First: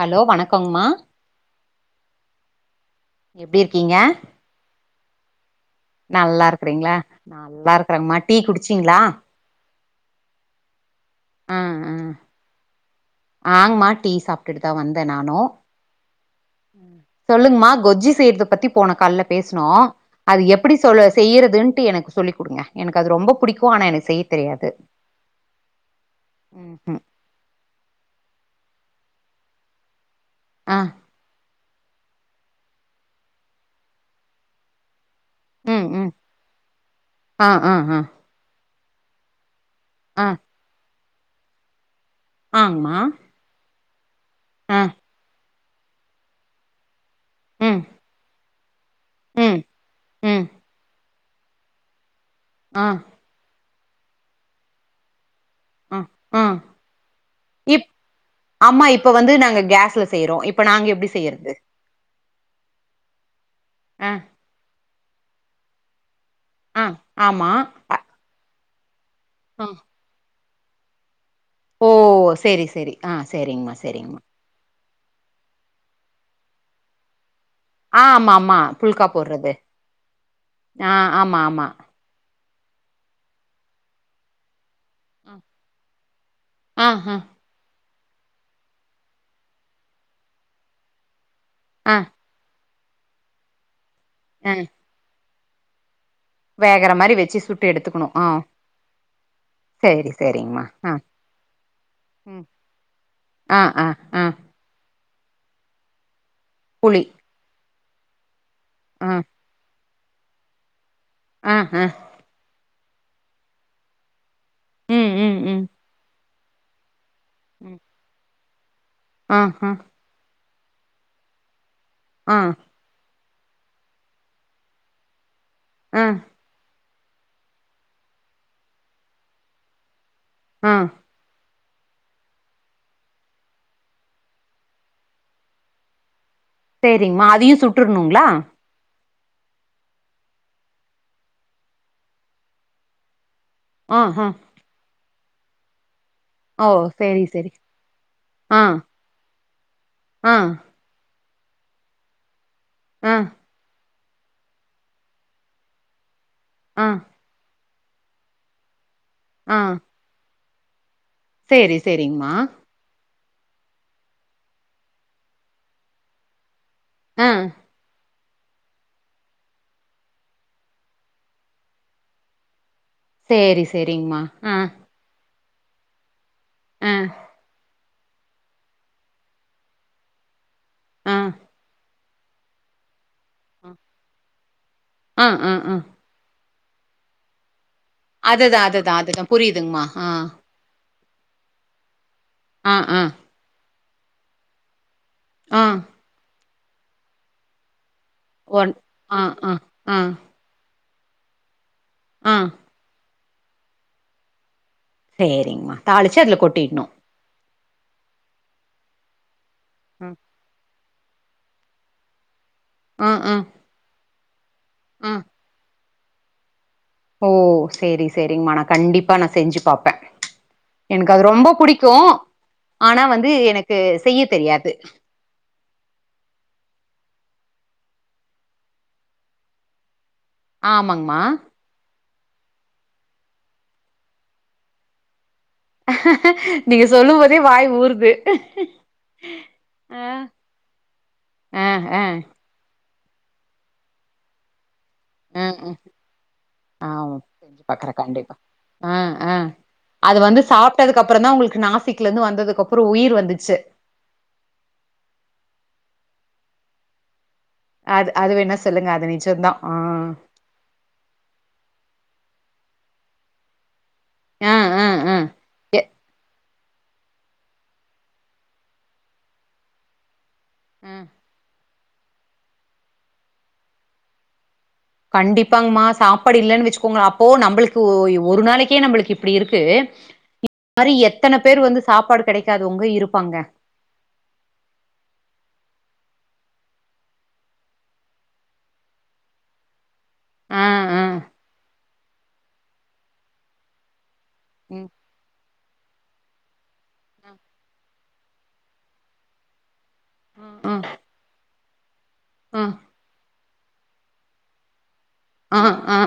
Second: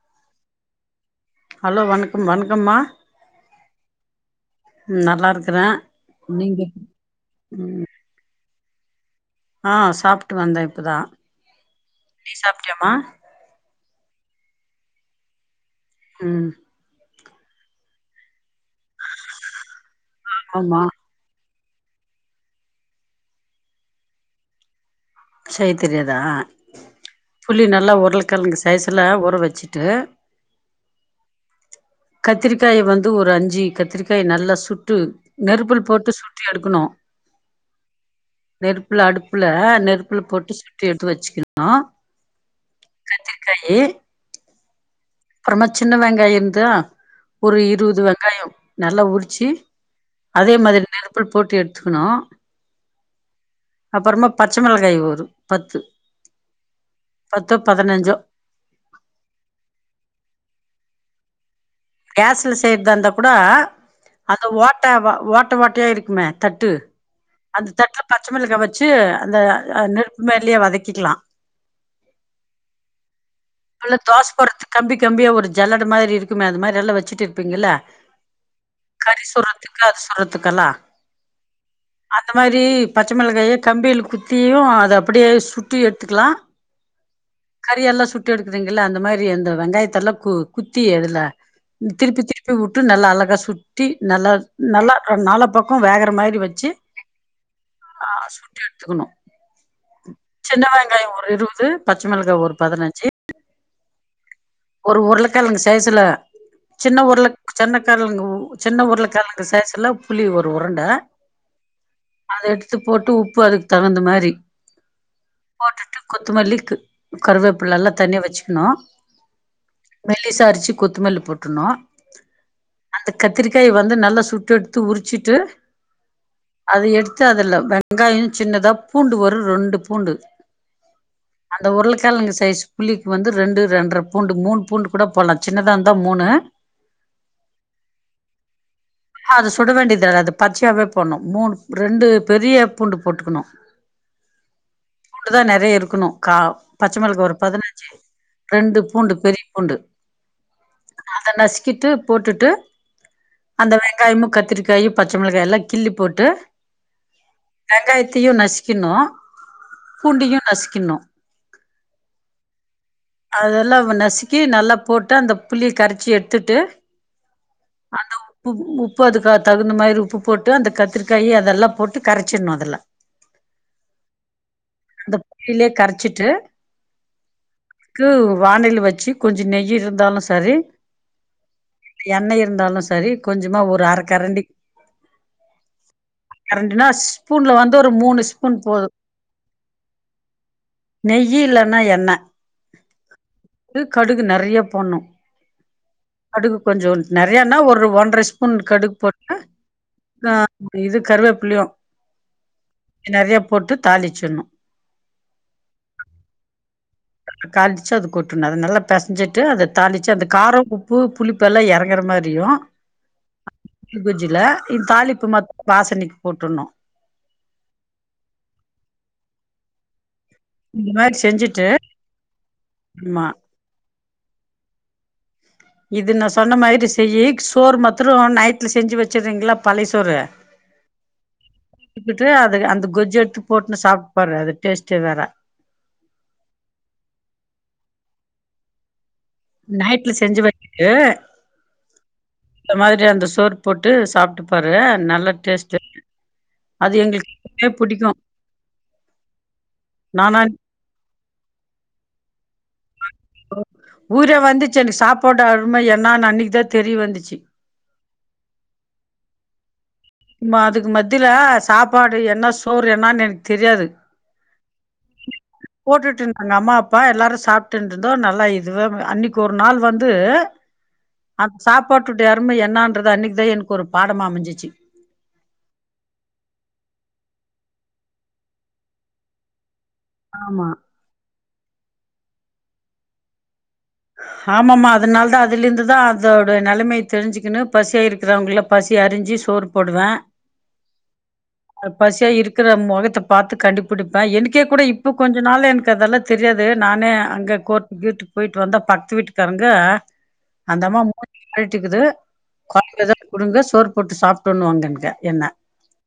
Hello வணக்கங்மா hello வணக்கம் வணக்கம்மா எப்டி இருக்கீங்க நல்லா இருக் நல்லா இருக்கறீங்ளா நல்லா இருக்கறங்மா டீ குடுச் சீங்ளா ஆ சாப்ட்டு வந்தே இப்பதா ஆ ஆ நீ சாப்ட்டியாமா ஆங்மா டீ சாப்ட்டுட்டுதா வந்தே நானு ம் சொல்லுங்மா கொஜ்ஜு செய்யறத பத்தி போன கால்ல பேசுனோ அது எப்படி ஆமா சொல்ல செய்யறதுன் ட்டு எனக்கு சொல்லிக் குடுங்க எனக்கு அது ரொம்ப புடிக்கு ஆனா எனக்கு செய்யத் தெரியாது செய்ய தெரியாதா ம் ம் புளி நல்லா உ ருளக்கெழங்கு சைஸ்ல ஊற வச்சிட்டு ஆ கத்திரிக்காய வந்து ஒரு அஞ்சு கத்திரிக்காய் நல்லா சுட்டு நெருப்புல் ம் ம் போட்டு சுட்டு எடுக்கணு ஆ ஆ ஆ நெருப்புல அடுப்புல அடுப்புல ஆ போட்டு சுட்டு எடு த்து வச்சுக்கனு ஆங்மா ஆ அப்றமா சின்ன வெங்காயோ இருந்தா ஒரு ம் இருபது வெங்காயோ நல்லா உரிச்சு ம் ம் அதே மாரி நெரு புல் போட்டு எடுத்துக்கணு ஆ அப்பறமா பச்ச மொளகாயி ஒரு பத்து ம் ம் பத்தோ இப் பதினஞ்சோ அம்மா இப்ப வந்து நாங்க கேஸ்ல செய்றோ இப் ப நாங்க எப்டி செய்யறது கேஸ்ல செய்றதா இருந்தா கூட ஆ அந்த ஓட்ட ஓட் ட்ட ஓட்டயா இருக்குமே தட்டுல் ஆ ஆமா அந்த தட்ல பச்ச மெளகா வ ச்சு அந்த ஆ அ நெருப்பு மாரி அதுலயே வதக்கிக்கலா ஓ செரி செரி ஆ சேரிங்மா இல்ல சேரிங்மா தோசை போடுறதுக்கு கம்பி கம்பியா ஒரு ஜல்லட மாரி இருக்குமே அது மாரி இதல்லா வச்சுட்டுரு ஆ ஆமா ஆமா புல்கா போடுறது சுடுறதுக்கு அது ஆ ஆமா ஆமா இந்த மாரி பச்ச மெளகாய கம்பியில் குத்தியு அது அப்டியே சுட்டு எட்த்துக்கலா ஆ ஆ கறியெல்லா சுட்டு எடுக்குறீங்கல்ல அந்த மாரி அந்த வெங்காயத்தல்லா கு குத்தி அதுல ம் ஆ திருப்பி திருப்பி உ ட்டு நல்லா அழகா சு ட்டி நல்ல ஆ நல்லா ஆ நாலா பக்கமு வேக வேகற மாரி வச்சு சுட்டு எடுத்துக்கணு ஆ சுட்டு எடுத்துக்கணு சேரி சேரிங்மா சின்ன ஆ வெங்காயோ ஒரு இருவது பச்ச மெளகா ம் ஒரு பதனஞ்சு ஆ ஆ ஆ ஒரு ஒரு உருளக் கெழங்கு சைஸ்ல சின்ன புளி உருள சின்னக்கெழங்கு சின்ன ஆ உருளக்கெழங்கு சைஸ்ல புளி ஒரு உருண்ட ஆ ஹா எத்து போட்டு உப்பு அதுக்கு தகுந்த மாரி ம் ம் ம் த்து மல்லிக்கு ம் கருவேப்பில எல்லா தனியா வச்சு க்னு ஆ ஹா ஞ்சு கொத்துமல்லி போட்ரணு ஆ அ கத்திரிக்காய வந்து நல்லா சுட்டு எடுத்து உரிச்சிட்டு ஆ அத எடுத்து அதுல வெங்காயம் சின்னதா பூண்டு வரு ரெண்டு பூண்டு ம் அந்த உருளைக்கெழங்கு சைஸ் புளிக்கு வந்து ரெண்டு ரெண்டற பூண்டு மூணு பூண்டு கூட போடலாம் சின்னதா இருந்தா மூணு செரிங்கமா அதையும் சுட்டுரணுங்களா அது சுட வேண்டியது அது பச்சையாவே போடணும் மூணு ரெண்டு பெரிய பூண்டு போட்டுக்கணும் அஹா அப்டி தா நெறைய இருக்கணும் கா பச்சை மிளகு சேரி ஒரு சேரி பதினஞ்சு ஆ ரெண்டு பூண்டு பெரிய பூண்டு ஆ அத நசிக்கிட்டு போட்டுட்டு ஆ அந்த வெங் வெங்காயமும் கத்திரிக்காயும் பச்சை மிளாகா எல்லா கிள்ளி போட்டு ம் வெங்காயத்தயும் நச் கின்னோ ஆ பூண்டையும் நசிக் கின்னோ சேரி சேரிங்கமா அதெல்லா நசுக்கி நல்லா போட்டு அந்த புளிய கரைச்சி எடுத்துட்டு அ அந்த உப்பு உப்பு அதுக்கு தகுந்த மாரி உப்பு போட்டு அந்த கத்திரிக்காய் அதெல்லா போட்டு கரச்சிடனும் அதுல சேரி சேரிங்கமா அ இதுலே கரச்சிட்டு ம் க்கு வணால் வச்சு கொஞ்ச நெய் இருந்தாலும் செரி ம் எண்ணெய் இருந்தாலும் சரி கொஞ்சமா ஒரு அரக்கரண்டி ம் ம் ம் கரண்டு நா ஸ்பூன்ல வந் ஒரு மூணு ஸ் அதுதா அதுதா அதுதா புரிதுங்மா அ நெய்யி இல்லன்னா எண்ண ம் ம் அது கடுகு நிறைய போடணு அ கடுகு கொஞ்சோ நெறையன்னா ஒரு ஒன் அர ஸ்பூன் ஒன் கடுகு ஆ போட்ட ஆ இது கருவேப்பிளயும் அ நிறைய போட்டு தாளிச்சிடணு சேரிங்கமா தாளிச்சு அதுல கொட்டிடணும் காலிச்சு அது கொட்டுனது நல்ல பெசஞ்சி ட்டு அத தாளிச்சு அந்த காரம் உப் பூ புளிப்பெல்லா இறங்கிற மாரியும் அ அ வெஜ்ஜில இ தாலிப்பு மட் வாசனைக்கு போட்டுணும் ஓ சேரி சேரிங்கம்மா நான் கண்டிப்பா நான் செஞ்சு பாப்பன் இந்த எனக்கு மாரி அது ரொம்ப செஞ்சுட்டு புடிக்கும் ஆனா ஆமா வந்து எனக்கு செய்ய தெரியாது இது நா சொன்ன மாரி செய்யி சோறு மத்திரோம் நைட்ல செஞ்சு வச்சிறிங்களா பழய சோறு ஆமாங்மா த்துக்கிட்டு அது அந்த கொஜ் எடுத்து போட்டுன்னு சாப்பிட்டுப்பாரு அது டேஸ்ட்டே வேற நீங்க சொல்லும் போதே வாய் ஊருது நைட்ல செஞ்சு வச்சிட்டு ஆ ஆ இந்த மாரி அந்த சோர் போட்டு சாப்பிட்டு பாரு லா நல்ல ஆ டேஸ்ட்டு ஆ அது செஞ்சு எங்களுக்குமே பாக்குறேன் புடிக்கு கண்டிப்பா அ அ அது வந்து நானா சாப்பிட்டதுக்கு அப்பறோ தா உங்களுக்கு நாசிக்ல இருந்து வந்ததுக்கு அப்றோ உயிர் வந்துச்சு என்னா அன்னைக்கு தா தெரிய வந்துச்சு அது அது வேணா சொல்லுங்க அது நிஜம்தான் ஆ மா அதுக்கு மத்தில சாப்பாடு என்ன சோறு என்னனு எனக்கு தெரியாது ஆ ஆ ஆ எ அங்க அம்மா அப்பா எல்லாரும் சாப்பிட்டுட்டுந்தோ நல்லா இதுவே அன்னைக்கு ஒரு நாள் வந்து ம் சாப்பாட்டோட அரும என்னாங்கிரத அன்னைக்கு தா எனக்கு ஒரு பாடமா அமஞ்சிருச்சு கண்டிப்பாங்கமா சாப்பாடு இல்லன்னு வச்சுக்கோங்கள அப்போ நம்மளுக்கு ஒ ஒரு நாளைக்கே நம்மளுக்கு இப்டி இருக்கு இப் ஆமா மாரி எத்தன பேர் வந்து சாப்பாடு கிடைக்காதவங்க இருப்பாங்க ஆமாமா அதனால தா அதுல இருந்து தான் அதோட நிலைமைய தெரிஞ்சுக்கினு பசியா இருக்கிறவங்கல பசி அறிஞ்சு சோறு போடுவேன் ம் ம் பசியா இருக்கிற முகத்த பாத்து கண்டுப்பிடி எனக்கே கூட ம் இப்போ கொஞ்ச நாள் எனக் அதெல்லா தெரியாது நானே அங்க கோர் வீட் போயிட்டு வந்த பத்து வீட்டுக்காரங்க ஆ அந்தம்மா மூன்ஜி அழுட்டுக்குது ஆ [unintelligible] குடுங்க சோறு போட்டு சாப்டனு [unintelligible] அ அ அ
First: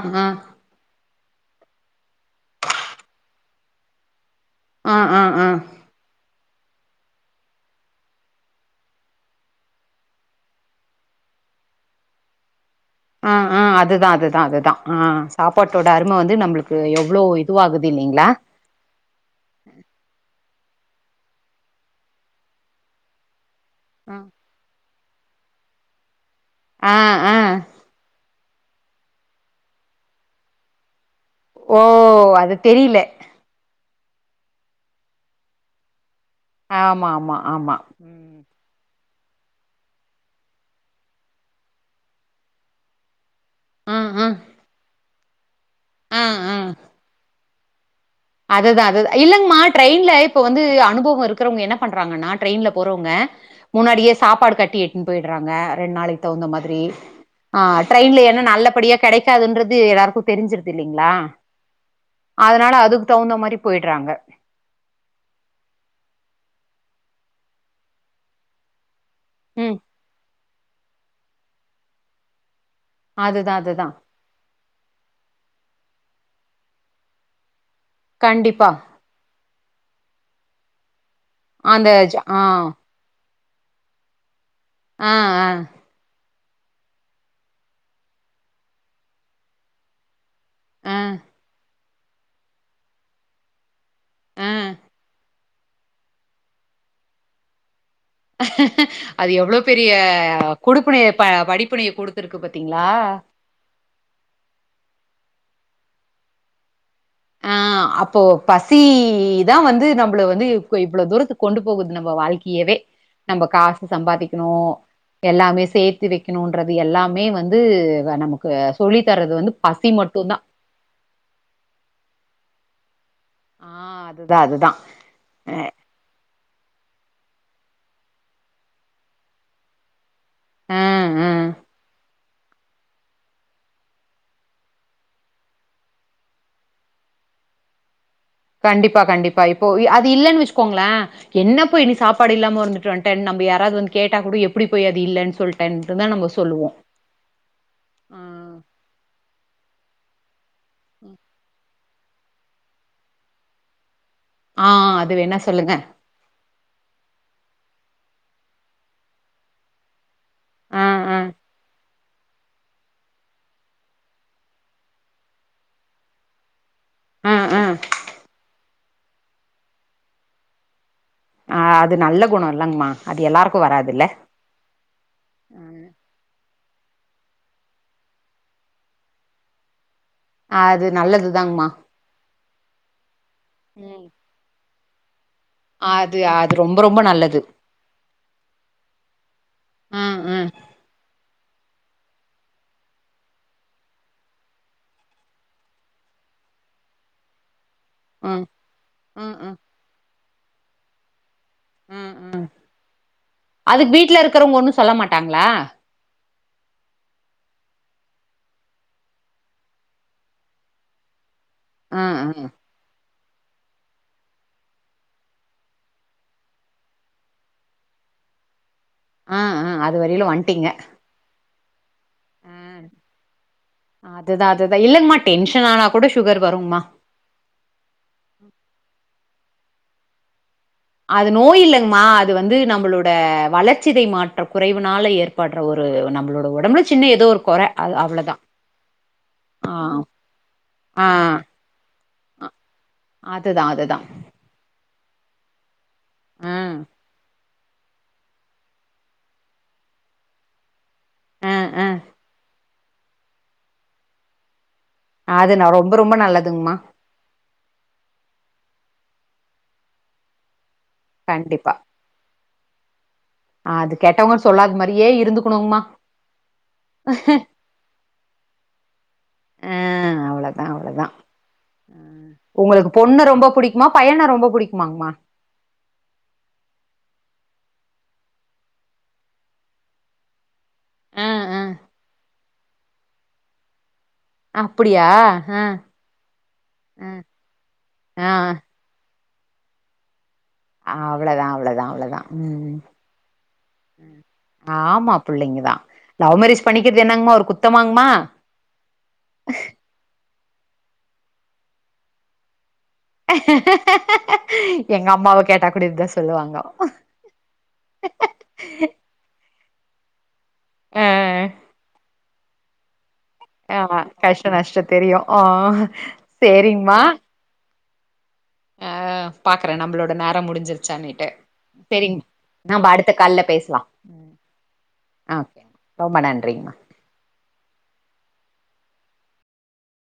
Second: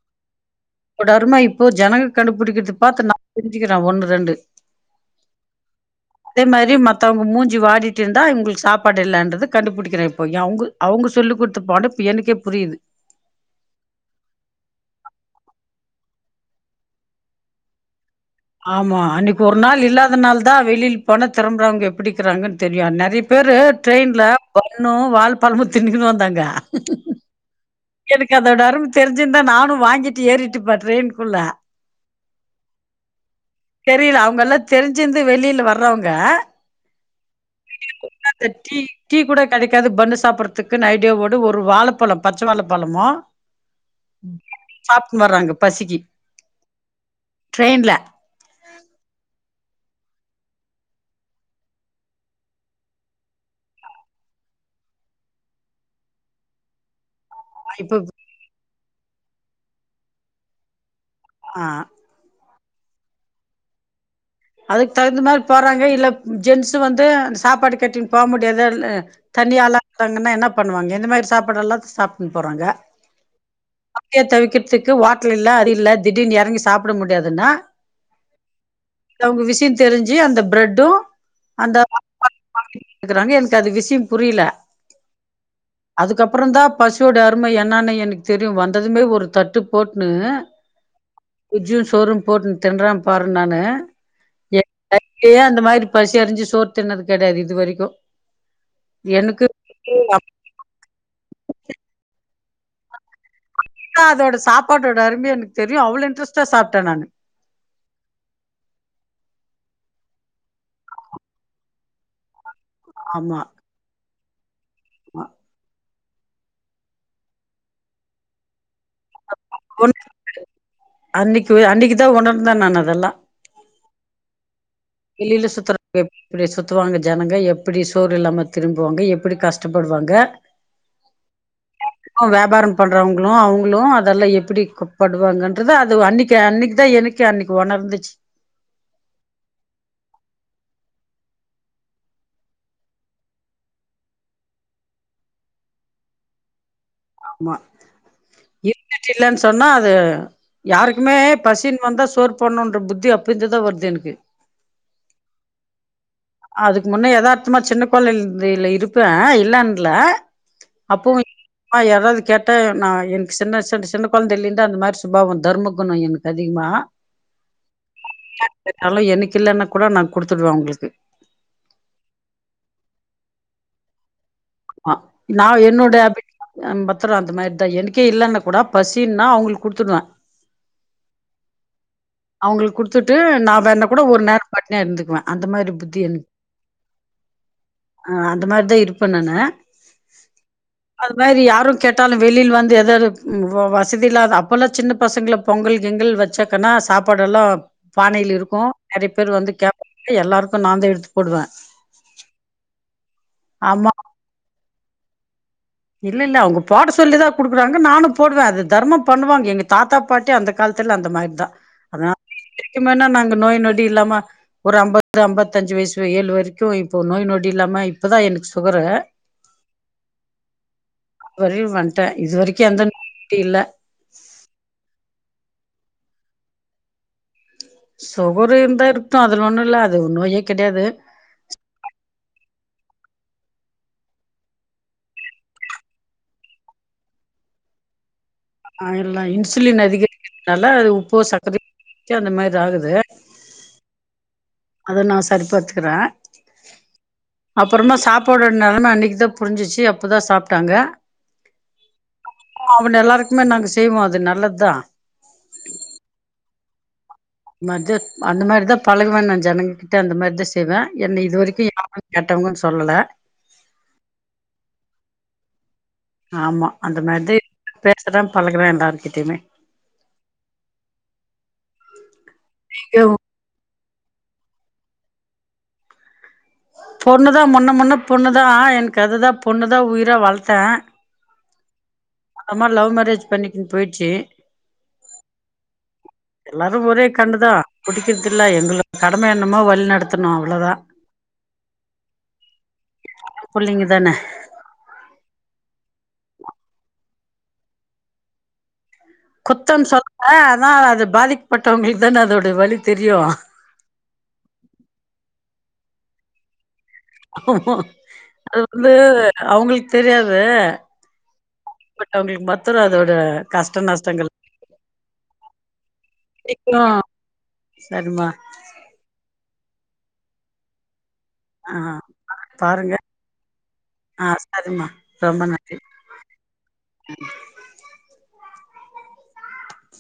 ஒட அருமை இப்போ ஜனங்க கண்டுபுடிக்கிற்து பாத்து நா தெரிஞ்சுக்கிறே ஒன்னு ரெண்டு ஆ ஆ ஆ அதே மாரி மத்தவ்ங்க மூஞ் சி வாடிட்டிருந்தா இவுங்ளுக்கு சாப்பாடு இல்லன்றது கண்டுபுடிக்கனு இப்பொ எ அவுங்க அவுங்க சொல்லிக் குட்த்த பாடொ இப்ப எனக்கே புரியிது ஆ ஆ அதுதா அதுதா அதுதா ஆ சாப்பாட்டோட அரும வந்து நம்பளுக்கு எவ்ளோ இதுவாகுது இல்லிங்ளா ஆமா அன்னைக்கு ஒரு நாள் இல்லாத நாள் தா வெளில் போன திரம்றவ்ங்க எப்பிடிக்கிறாங்கன் தெரியு நெறைய பேரு ட்ரெயின்ல பன்னு பால் பழமும்தின்க்கனு வந்தாங்க ஆ ஆ எனக்கு அதோட தெரி்சிருந்தா நானும் வாங்கிட்டு ஏறிட்டு படுறேன் டிரெய்ன் ஓ அது தெரியல தெரியல அவங்க எல்லாம் தெரிஞ்சிருந்து வெளியில வரறவங்க ஆமா ஆமா ஆமா உம் அந்த டீ டீ கூட கிடைக்காது பண்ணு சாப்பிடடுறதுக்கு ந ஐடியாவடு ஒரு வாழைப்பழம் பச்சை வாழைப்பழமும் ஆ ஆ அ வராங்க பசிக்கி ஆ ஆ ட்ரெயின்ல அதுதான் அது இல்லங்கம்மா ட்ரெயின்ல இப்ப வந்து அனுபவம் இருக்கறவங்க என்ன பண்றாங்கன்னா டிரரெயின்ல போறவங்க முன்னாடியே சாப்பாடு கட்டி எடுத்து போயிடுறாங்க ரெண்டு நாளைக்கு தகுந்த மாதிரி ஆஹ் இப்ப ட்ரெயின்ல என்ன நல்லபடியா கிடைக்காதுன்றது எல்லாருக்கும் தெரி்சிருதுல்ல ங்களா ஆ அதனால அதுக்கு தகுந்த மாதிரி போயடுறாங்க அதுக்கு தகுந்த மாதிரி போறாங்க இல்ல ஜென்ஸு வந்து சாப்பாடு கட்டிங்குனு போக முடியது தண்ணி ம். ஆளா இருறாங்கன்னா என்ன பண்ணுவாங்க இந்த மாதிரி சாப்பா எல்லாம் சாப்பின்னு போகிறாங்க அதுதான் அதுதான் க்கு வாட்டல் இல்லாம் அது இல் திடீனு இறங்கி சாப்பிட முடியாதுன்னா கண்டிப்பா அவங்க விசய தெரிஞ்சு அந்த பிரெட்டும் அந்தஜ ஆ எனக்கு அது விஷயம் புரியல ஆ ஆ அப்புறம்ந்தான் பசுவோட அருமை என்னன்னு எனக்கு தெரியும் வந்ததுமே ஒரு தட்டு போட்டுன்னனு ஆ, உஜ சோரூம் போட்டு தின்றறான் பாருன் நான் ஆ. அந்த மாதிரி பசி அறிஞ்சு சோர் தனது கிடையாது இது வரைக்கும் அது எவ்வளவு பெரிய கொடுப்பினைய வடிப்பனையை கொடுடுத்திருக்கு ப பாத்தீங்களா? அதோட சாப்பாட்டோட அருமய எனக்கு தெரிய அவ்வள இன்டரஸ்டாசாப்பிட்டன் நான் ஆஹ் அப்போ பசிதான் வந்து நம்மளை வந்து இவ்வளவு தூரத்துக்கு கொண்டு போகுது நம்ம வாழ்க்கை வே ஆமா நம்ம காசு சம்பாதிக்க இனோ ஆமா எல்லாமே சேர்த்து வைக்கணும்ன்றது எல்லாமே வந்து நமக்கு சொல்லி தரது அது வந்து பசி ஒன் மட்டும்்தான் அன்னைக்கு அன்னைக்கு தான் உணர்ந்தான் நான் அதெல்லாம் ஆ அதுதான் அதுதான் வெளியில சத்த ஜனங்கள் எப்படி சோறு இலாம திருபுவாங்க எப்படி கஷ்டபடுவாங்க ஆ ஆ வியாபாரம் பண்றவங்களும் அவங்களும் அதெல்லாம் எப்படிப்படுவாங்கன்றத அது அன்னைக்கு அன்னைக்கு தான் எனக்கு அன்னைக்கு உணர்ந்துச்சு கண்டிபா கண்டிபா இப்போ அதி அது இல்யின்னு வச்சுகோங்களே என்ன போயினி சாபாடுயில்லாம வந்துடேடு வடநம்ம யாராவது வந்து கேட்டா கூட எப்படி போய் அது இல்லன்னு சொல்லிட்டே சொல்லுவோ ஆம்மா ஆ யிருந்துட்டு இலனு சொன்னா ஹ அ யாருக்குமே பசின் வந்தா சோர் பண்ணன்ற புத்தி அப்படிந்துதான் வருது எனக்கு ஆஹ் அது வேணா சொல்லுங்க அதுக்கு முன்னே யதார்த்தமா சின்ன கோள்ளைல இருப்பேன் இல்லான்ல ஆ ஆ அப்பவும்மா யாராவது கேட்ட க நான் எனக்கு சின்ன சின்ன சின்ன குழந்தையில இருந்து அந்த மாதிரி சுபாவம் தர்ம குணம் எனக்கு அதிகமா ம் ம் எனகு யிலனா கூட நா குடுத்துடுவே உங்களுகு அஹ் அது நல்ல குணம் இல்லங்கமா அது எல்லாருக்கும் வராதுல்ல ஆ நாவ என்னோட அப பத்தரும் அந்த மாதிரிதான் எனக்கே இல்லைன்ன கூட பசின்னா அவங்களுக்கு குடுத்துடுவேன் ஹ அத்து நல்லதுதாங்மா அவகளுக்கு குடுத்ட்டு நா வேறன கூட ஒரு நேர பா த இருந்துககுவேன் அந்த மாரி புத்தி அது என்க் அது ரொம்ப ரொம்ப நல்லது ஆ அந்த மாரிதா இருப்பே நானு ம் ம் அது மாரி யாரு கேட்டாலு வெளில் வந்து எதோ இது ம் வ வசதி இல்லாத அப்பல்லா சின்ன பசங்கள பொங்கல் கிங்கள் வச்சாங்கனா சாப் படலா பானையில ம் இருக்கு நெறைய பேர் ம் வந்து ம் கேப் எ எல்லாருக் நாந்தா எடுத்து போடுவே ம் ம் ஆமா அதுக்கு வீட்ல இருக்கறவங்க ஒண்ணு சொல்ல மாட்டாங்களா இல்ல இல்ல அவங்க போட சொல்லிதா குடுக்குறாங்க நானு போடுவே அது தர்மோ பண்ணுவாங்க எங்க தாத்தா பாட்டி அந்த காலத்துல அந்த மாரிதா அத நா ம் ம் [unintelligible] நாங்க நோய் நொடி இல்லாம ஒரு அம்பது அம்பத்தஞ்சு வயசு ஏழு வரைக்கு இப்ப நோய் நொடி இல்லாம இப்பதா எனக்கு சுகரு ஆ ஆ அது வரையுலு வன்ட்டீங்க வரையலு வன் ஆ அதுதா அதுதா இல்லங்மா டென்ஷன் ஆனா கூட சுகர் வரும்மா சுகரு இருந்தா இரு க்ட்டு அதுல ஒன்னு இல்ல அது ஒரு நோயே கெடையாது அது நோய் இல்லங்மா அது வந்து நம்பளோட வளர்சிதை மாற்ற குறைவுனால ஏற்பட்ற ஒரு நம்பளோட ஒடம்புல சின்ன ஏதோ ஒரு கொற அத் அவ்ளவுதா ஆ எல்லா இன்சுலின் அதிகரிக்கிறதுனால அது ஆ உப்பு சக்கரைக்கி அந்த மாரி ஆகுது அதுதா அதுதா அது நா சரி பாத்து ருக்கறே ம் அப்புறமா சாப்பாடோட நெலம அன்னக்கிதா புரிஞ்சிச்சு அப்பதா சாப்ட்டாங்க ஆ ஆ அவுங்க எல்லாருக்குமே நாங்க செய்வோ அது நல்லதுதா அதுனா ரொம்ப ரொம்ப நல்லதுங்மா மாரிதா அந்த மாரிதா பழகுவ நா ஜனங்க கிட்ட அந்த மாரிதா செய்வே என்ன இது வரைக்கு கண்டிப்பா யாரு கெட்டவங்கனு சொல்லல அது கெட்டவங்கன்னு சொல்லாத மாரியே இருந்துக்கணுங்மா ஆமா அந்த மாரிதே பேசுறே பழகுறே எல்லாருகிட்டையுமே ஆ அவ்ளோதா அவ்ளோதா குமா பையன ரொம்ப புடிக்குமாங்மா பொண்ணுதா முன்ன முன்ன பொண்ணுதா எனக்கு அதுதா பொண்ணுதா உயிரா வளத்தே ஆ ஆ அம்மா லவ் மேரேஜ் பண்ணிக்கினு போயிட்ச்சி அப்டியா ஆ எல்லாரு ஒரே ஆ கண்டுதா புடிக்கிறதுல்ல என்துல [inaudible] நம்ம என்னமோ வழி நடத்த அவ்ளதா அவ்ளதா அவ்ளதா ம் புள்ளைங்க தான ஆமா புள்ளைங்க தா லவ் மேரேஜ் பண்ணிக்கிறது என்னங்மா ஒ குத்த மாங்குமா குத்த சொல்ல ஆனா அது பாதிக்கப்பட்டவங்களுக்கு தானே அதோட வலி தெரியு எங்க அம்மாவ கேட்டாங்க அப்டிதான் சொல்லுவாங்க ஆமா ஆமா அது வந்து அவுங்களுக் தெரியாது ஆ [unintelligible] ப்ட் அவுங்களுக்கு ப [unintelligible] ஆ கஷ்ட நஷ்டம் தெரியும் ஆ செரிங்மா செரிமா பாக்குறன் நமளோட நேர முடிச்சிருச்சனு ஆ சேரி நாம பாருங்க அடுத்த கால்ல பேசலாம் ஆ சரிம்மா அ ரொம்ப ஒகே நன்றி ரொம்ப நன்றிங்மா